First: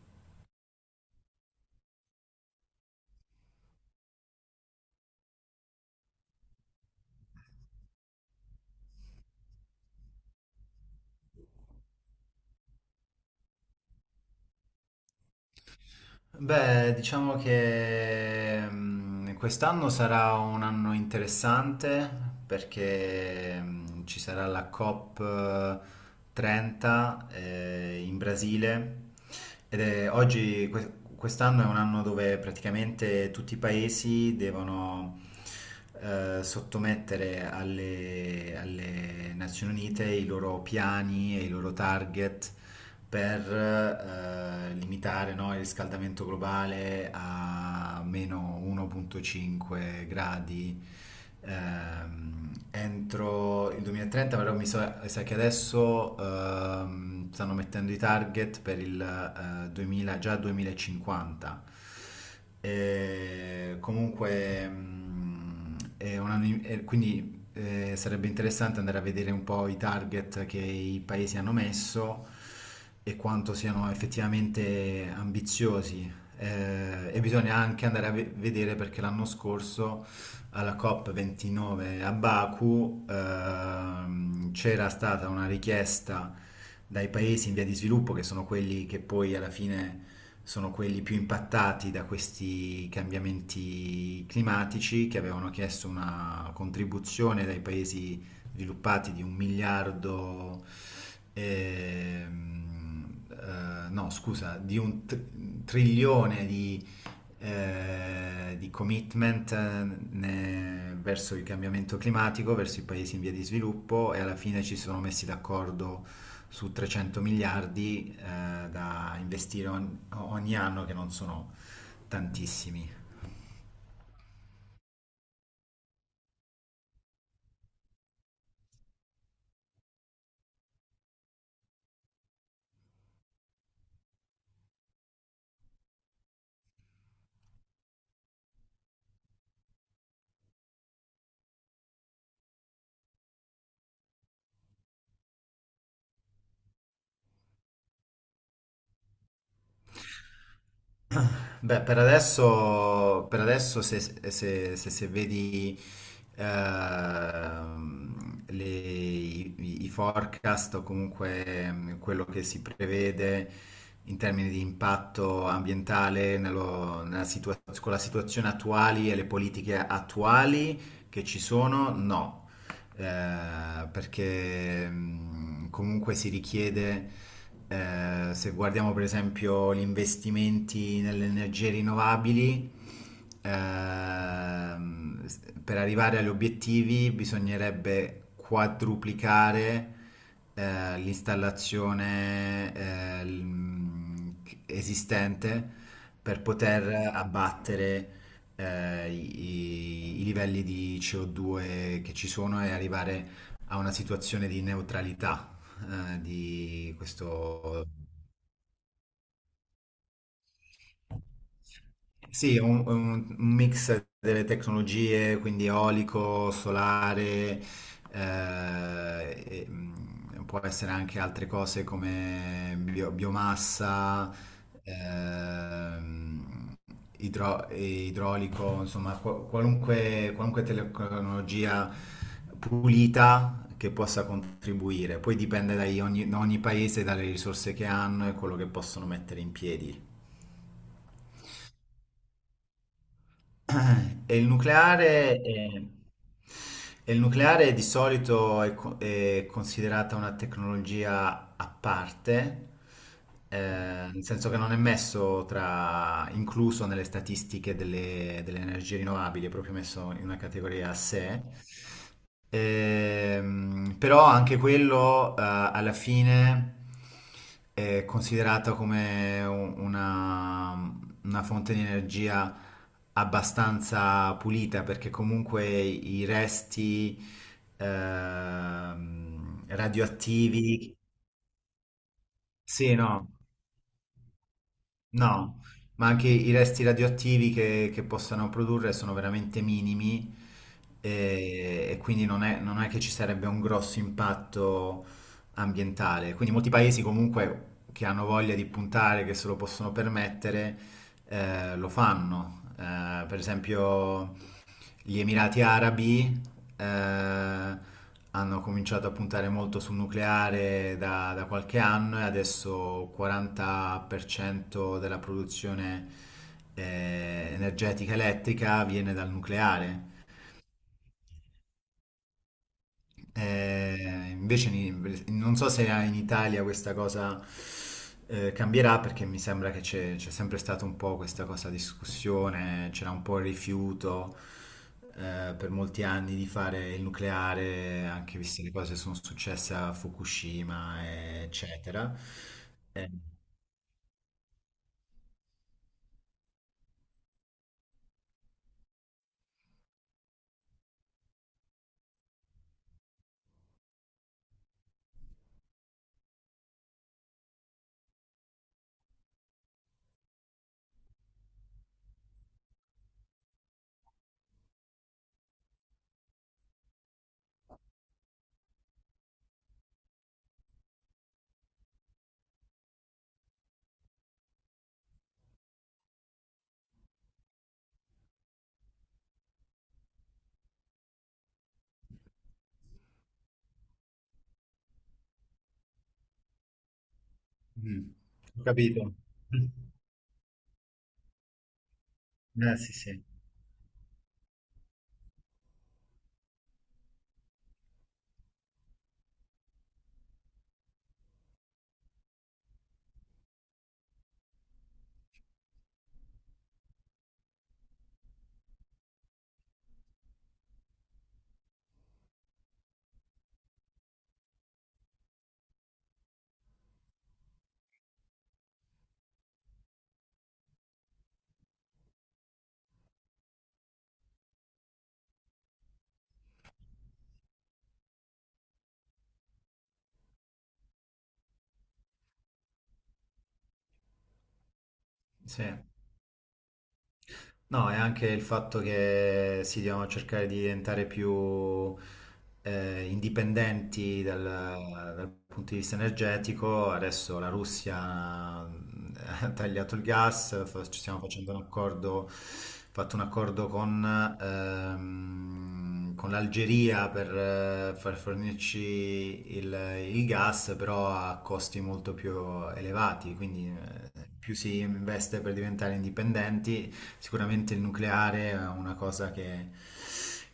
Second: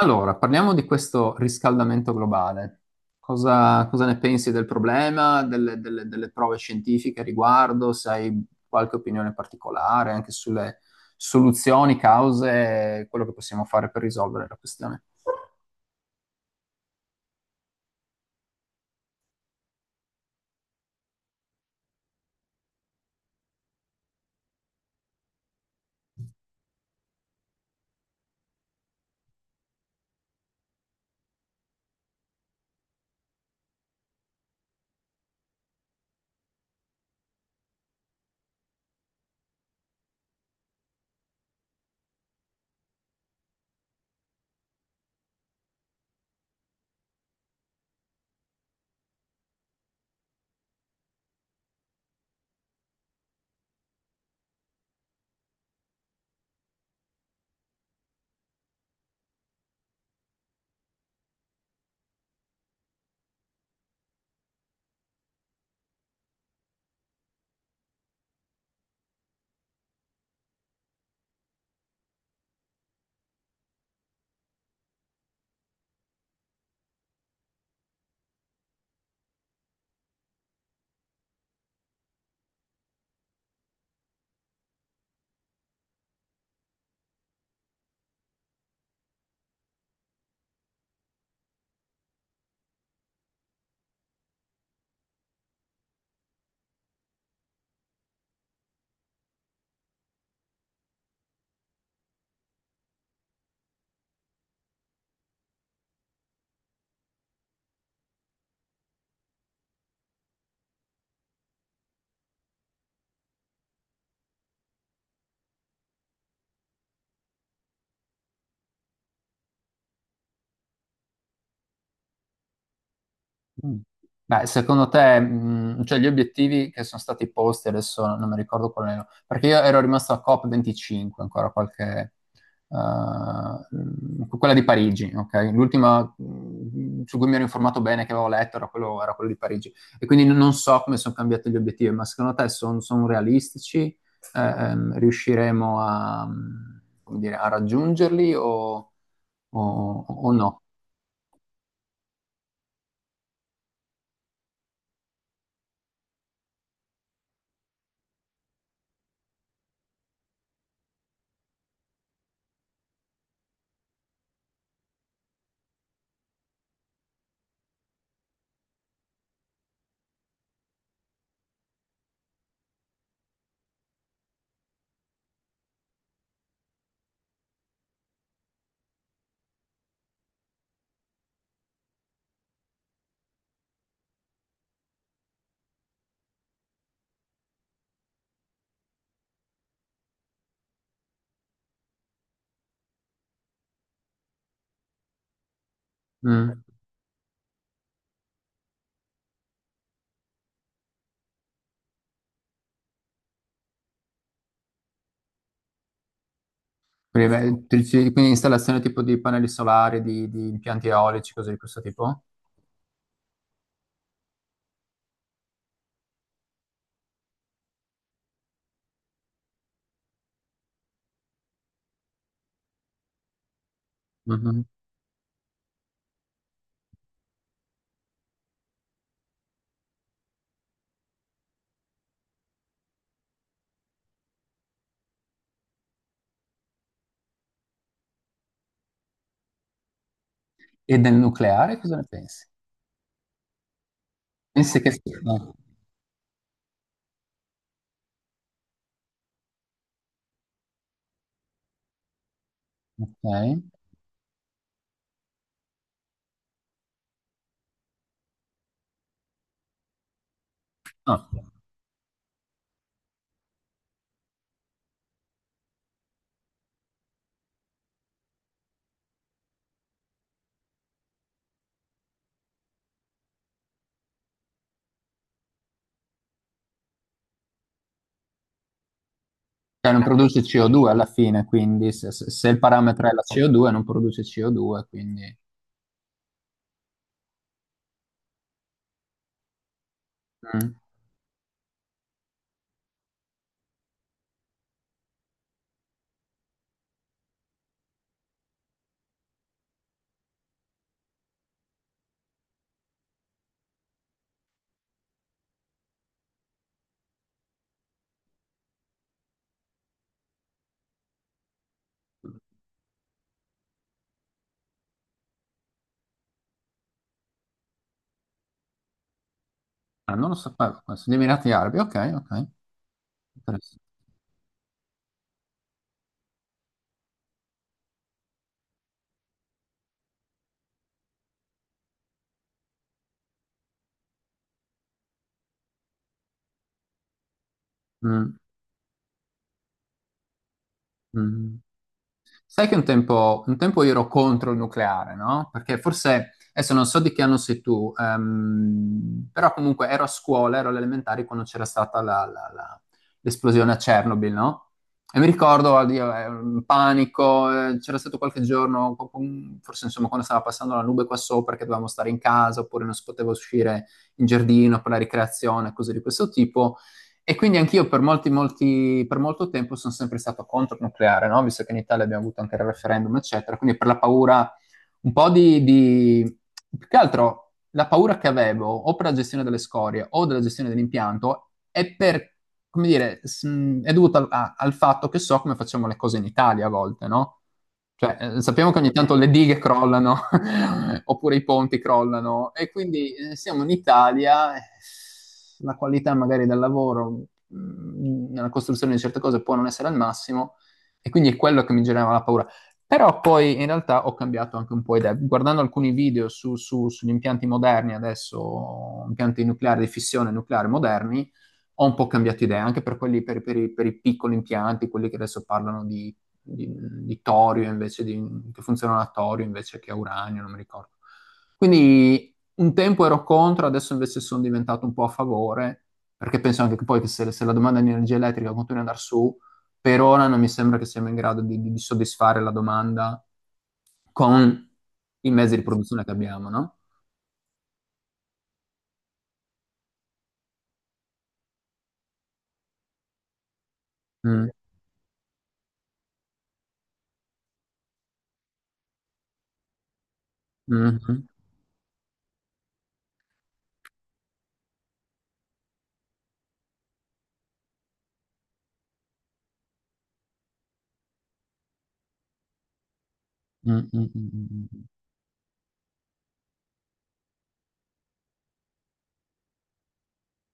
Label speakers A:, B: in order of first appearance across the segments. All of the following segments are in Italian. A: Allora, parliamo di questo riscaldamento globale. Cosa ne pensi del problema, delle prove scientifiche a riguardo? Se hai qualche opinione particolare anche sulle soluzioni, cause, quello che possiamo fare per risolvere la questione?
B: Beh, diciamo che quest'anno sarà un anno interessante perché ci sarà la COP30 in Brasile oggi quest'anno è un anno dove praticamente tutti i paesi devono sottomettere alle Nazioni Unite i loro piani e i loro target per limitare, no, il riscaldamento globale a meno 1,5 gradi entro il 2030. Però mi sa che adesso stanno mettendo i target per il 2000, già 2050. E comunque, quindi sarebbe interessante andare a vedere un po' i target che i paesi hanno messo e quanto siano effettivamente ambiziosi. E bisogna anche andare a vedere perché l'anno scorso alla COP29 a Baku c'era stata una richiesta dai paesi in via di sviluppo, che sono quelli che poi alla fine sono quelli più impattati da questi cambiamenti climatici, che avevano chiesto una contribuzione dai paesi sviluppati di un miliardo, no scusa, di un trilione di commitment verso il cambiamento climatico, verso i paesi in via di sviluppo e alla fine ci sono messi d'accordo su 300 miliardi da investire ogni anno, che non sono tantissimi.
A: Mm. Beh, secondo te, cioè gli obiettivi che sono stati posti, adesso non mi ricordo qual erano, perché io ero rimasto a COP25, ancora qualche, quella di Parigi, ok? L'ultima su cui mi ero informato bene, che avevo letto, era quello di Parigi. E quindi non so come sono cambiati gli obiettivi, ma secondo te sono realistici? Riusciremo a, come dire, a raggiungerli o- o no?
B: Beh, per adesso se vedi i forecast o comunque quello che si prevede in termini di impatto ambientale con la situazione attuali e le politiche attuali che ci sono, no perché comunque si richiede, se guardiamo per esempio gli investimenti nelle energie rinnovabili, per arrivare agli obiettivi bisognerebbe quadruplicare l'installazione eh, l- mh, esistente per
A: Mm.
B: poter abbattere i livelli di CO2 che ci sono e arrivare a una situazione di neutralità, di
A: Quindi, beh,
B: questo...
A: quindi installazione tipo di pannelli solari, di impianti eolici, cose di questo tipo?
B: Sì, è un mix delle tecnologie, quindi eolico, solare, può essere anche altre cose come biomassa,
A: Mhm.
B: ehm, idraulico, insomma, qualunque tecnologia pulita che possa contribuire. Poi dipende da ogni paese, dalle risorse che hanno e quello che possono mettere in piedi.
A: E del nucleare cosa ne pensi?
B: E il
A: Pensi che...
B: nucleare,
A: No.
B: è- e il nucleare di solito è considerata una tecnologia a parte, eh,
A: Ok.
B: nel senso che non è messo tra, incluso nelle statistiche delle energie rinnovabili, è proprio messo in una categoria a
A: No.
B: sé. Però anche quello alla fine è considerato come una fonte di energia abbastanza pulita perché comunque i resti
A: Cioè non produce CO2
B: radioattivi,
A: alla fine, quindi se il
B: sì,
A: parametro è la
B: no.
A: CO2 non produce CO2, quindi...
B: No, ma anche i resti radioattivi che possano produrre sono veramente minimi
A: Mm.
B: e quindi non è, non è che ci sarebbe un grosso impatto ambientale. Quindi molti paesi comunque che hanno voglia di puntare, che se lo possono permettere, lo fanno. Per esempio gli Emirati Arabi eh, hanno cominciato a puntare molto sul nucleare da qualche anno e adesso il 40% della produzione energetica elettrica viene dal nucleare.
A: Ah, non lo sapevo, questo. Gli Emirati Arabi, ok, ok. Interessante.
B: Non so se in Italia questa cosa cambierà perché mi sembra che c'è sempre stata un po' questa cosa discussione, c'era un po' il rifiuto per molti anni di fare il nucleare, anche
A: Mm,
B: viste le cose che sono successe a Fukushima,
A: mm.
B: eccetera.
A: Sai che
B: Eh,
A: un tempo io ero contro il nucleare, no? Perché forse, adesso non so di che anno sei tu, però comunque ero a scuola, ero alle elementari quando c'era stata l'esplosione a Chernobyl, no? E mi ricordo, oddio, un panico, c'era stato qualche giorno, forse insomma quando stava passando la nube qua sopra, che dovevamo stare in casa oppure non si poteva uscire in giardino per la ricreazione, cose di questo tipo. E quindi anch'io per per molto tempo sono sempre stato contro il nucleare, no? Visto che in Italia abbiamo avuto anche il referendum, eccetera. Quindi per la paura, un po' di... Più che altro, la paura che avevo, o per la gestione delle scorie, o della gestione dell'impianto, è per, come dire, è dovuta al fatto che so come facciamo le cose in Italia a volte, no?
B: mm,
A: Cioè,
B: Ho
A: sappiamo che ogni
B: capito.
A: tanto le dighe
B: Eh,
A: crollano, oppure i ponti crollano, e
B: sì,
A: quindi
B: sì.
A: siamo in Italia, la qualità magari del lavoro, nella costruzione di certe cose può non essere al massimo, e quindi è quello che mi generava la paura. Però poi in realtà ho cambiato anche un po' idea. Guardando alcuni video sugli impianti moderni adesso, impianti nucleari di fissione nucleare moderni, ho un po' cambiato idea, anche per quelli, per i piccoli impianti, quelli che adesso parlano di, di torio che funzionano a torio invece che a uranio, non mi ricordo. Quindi un tempo ero contro, adesso invece sono diventato un po' a favore, perché penso anche che poi che se, se la domanda di energia elettrica continua ad andare su, per ora non mi sembra che siamo in grado di, di soddisfare la domanda con i mezzi di
B: Sì.
A: produzione che abbiamo, no?
B: No, è anche il fatto che si devono cercare di diventare più indipendenti
A: Mm,
B: dal punto di vista energetico. Adesso la Russia ha tagliato il gas,
A: mm,
B: ci stiamo
A: mm,
B: facendo un accordo, fatto un accordo con l'Algeria per far fornirci il gas, però a costi molto più elevati, quindi
A: mm, mm,
B: più si
A: mm,
B: investe per diventare indipendenti, sicuramente il nucleare è una cosa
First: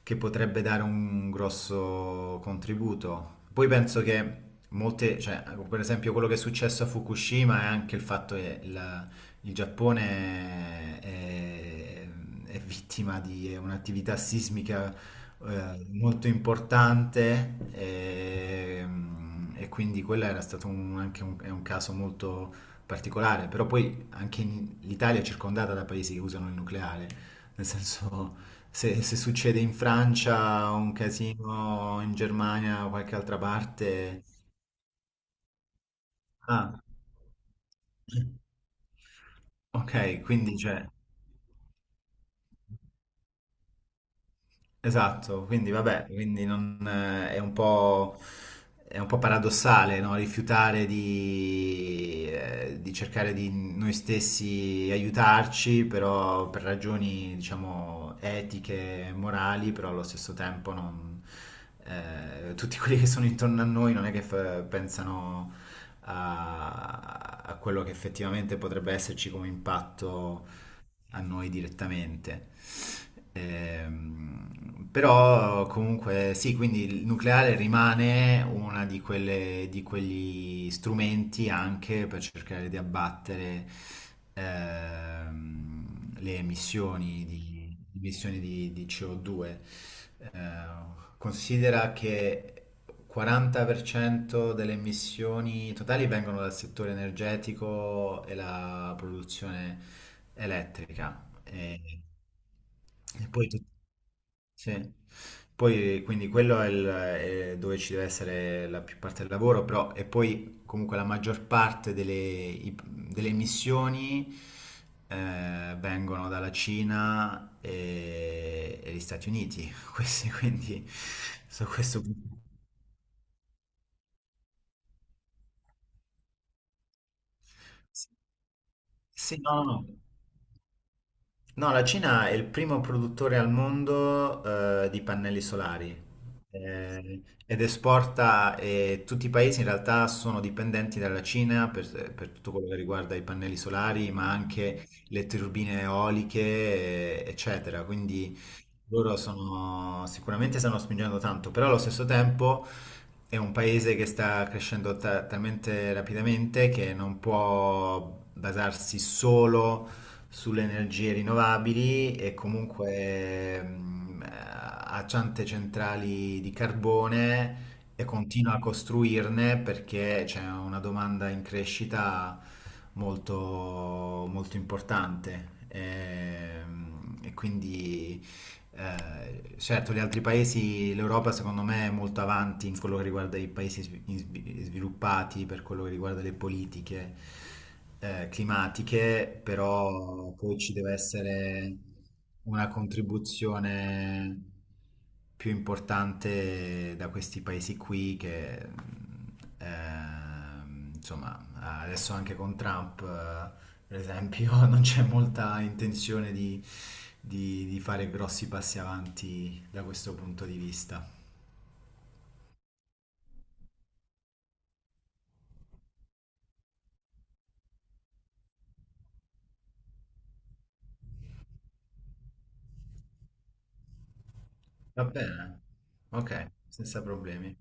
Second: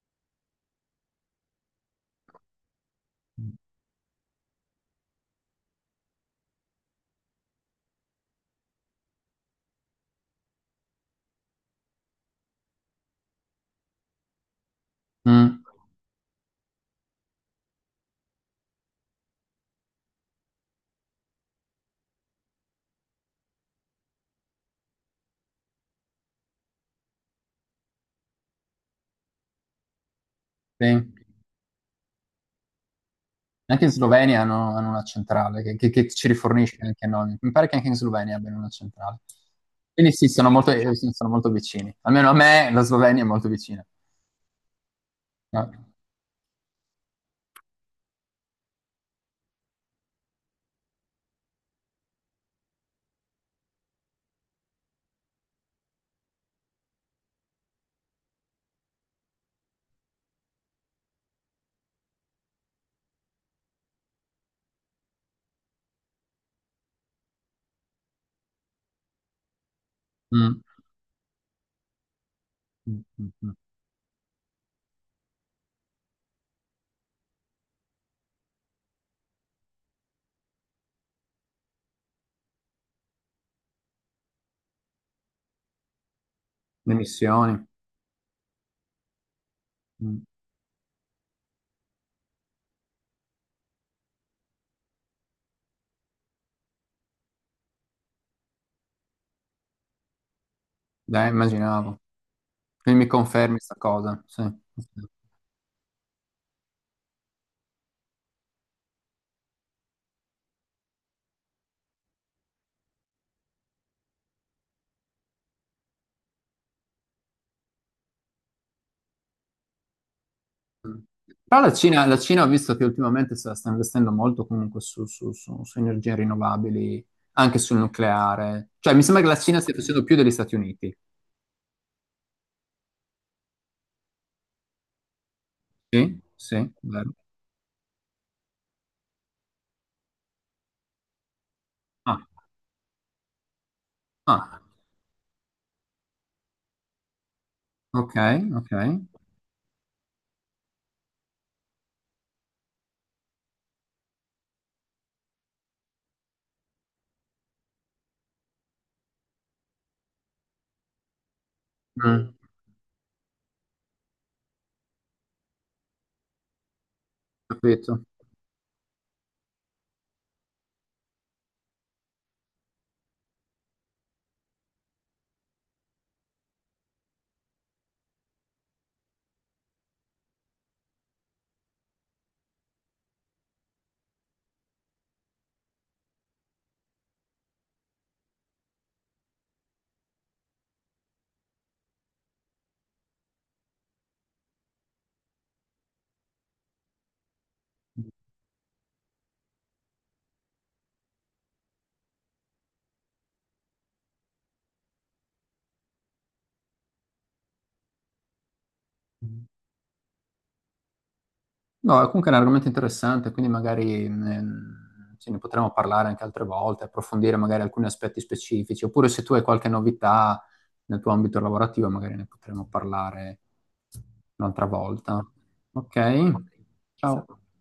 B: che potrebbe dare un grosso contributo.
A: mm,
B: Poi penso che molte, cioè, per esempio quello che è successo a Fukushima è anche il fatto che il Giappone è vittima di un'attività sismica
A: mm,
B: molto importante e quindi quello era stato è un caso molto particolare, però poi anche l'Italia è circondata da paesi che usano il nucleare, nel senso se succede in Francia un
A: sì.
B: casino, in Germania o qualche altra
A: Anche in
B: parte...
A: Slovenia hanno, hanno una centrale che ci rifornisce
B: Ah,
A: anche a noi. Mi pare che anche in Slovenia abbiano una centrale. Quindi
B: ok, quindi c'è...
A: sì, sono molto vicini. Almeno a me la Slovenia è molto vicina.
B: Esatto,
A: Ah.
B: quindi vabbè, quindi non, è un po' paradossale, no? Rifiutare di cercare di noi stessi aiutarci, però per ragioni, diciamo, etiche e morali, però allo stesso tempo non, tutti quelli che sono intorno a noi non è che pensano a, a quello che effettivamente potrebbe esserci come impatto
A: Mm.
B: a noi direttamente.
A: Mm, mm, mm.
B: Però comunque sì, quindi il nucleare rimane una di quelle, di quegli strumenti anche per cercare di abbattere le
A: Le
B: emissioni
A: missioni.
B: emissioni di CO2.
A: Mm.
B: Eh, Considera che 40% delle emissioni totali vengono dal settore energetico e la produzione elettrica.
A: Dai, immaginavo. Quindi mi
B: E poi
A: confermi
B: tut-
A: questa cosa. Sì.
B: sì. Poi, quindi quello è, è dove ci deve essere la più parte del lavoro, però e poi comunque la maggior parte delle emissioni vengono dalla Cina e gli Stati Uniti, questi, quindi
A: Mm. Però
B: su questo
A: La
B: punto.
A: Cina ho visto che ultimamente sta, sta investendo molto comunque su, su energie rinnovabili, anche sul
B: Sì,
A: nucleare. Cioè, mi sembra che la
B: sì,
A: Cina
B: no, no,
A: stia
B: no.
A: facendo più degli Stati Uniti.
B: No, la Cina è il primo produttore al mondo di pannelli solari
A: Sì, sì, vero.
B: ed esporta, e tutti i paesi in realtà sono dipendenti dalla Cina
A: Ah,
B: per tutto quello che riguarda i pannelli solari, ma
A: ah,
B: anche le turbine eoliche, eccetera.
A: ok,
B: Quindi
A: ok.
B: loro sono, sicuramente stanno spingendo tanto, però allo stesso tempo è un paese che sta crescendo talmente rapidamente che non può basarsi solo sulle energie rinnovabili
A: Mm,
B: e comunque ha tante centrali di carbone
A: capito.
B: e continua a costruirne perché c'è una domanda in crescita molto, molto importante. Quindi certo, gli altri paesi, l'Europa secondo me è molto avanti in quello che riguarda i paesi sviluppati, per quello che riguarda le politiche climatiche, però poi ci deve essere una contribuzione più importante da questi paesi qui che, insomma, adesso anche con Trump... per esempio, non c'è molta intenzione di, di fare grossi passi avanti da questo punto di vista.
A: No, è comunque è un argomento interessante, quindi magari ce ne potremo parlare anche altre volte, approfondire magari alcuni aspetti specifici, oppure se tu hai qualche novità nel tuo ambito lavorativo, magari ne potremo parlare un'altra
B: Va
A: volta.
B: bene?
A: Ok,
B: Ok, senza
A: ciao.
B: problemi.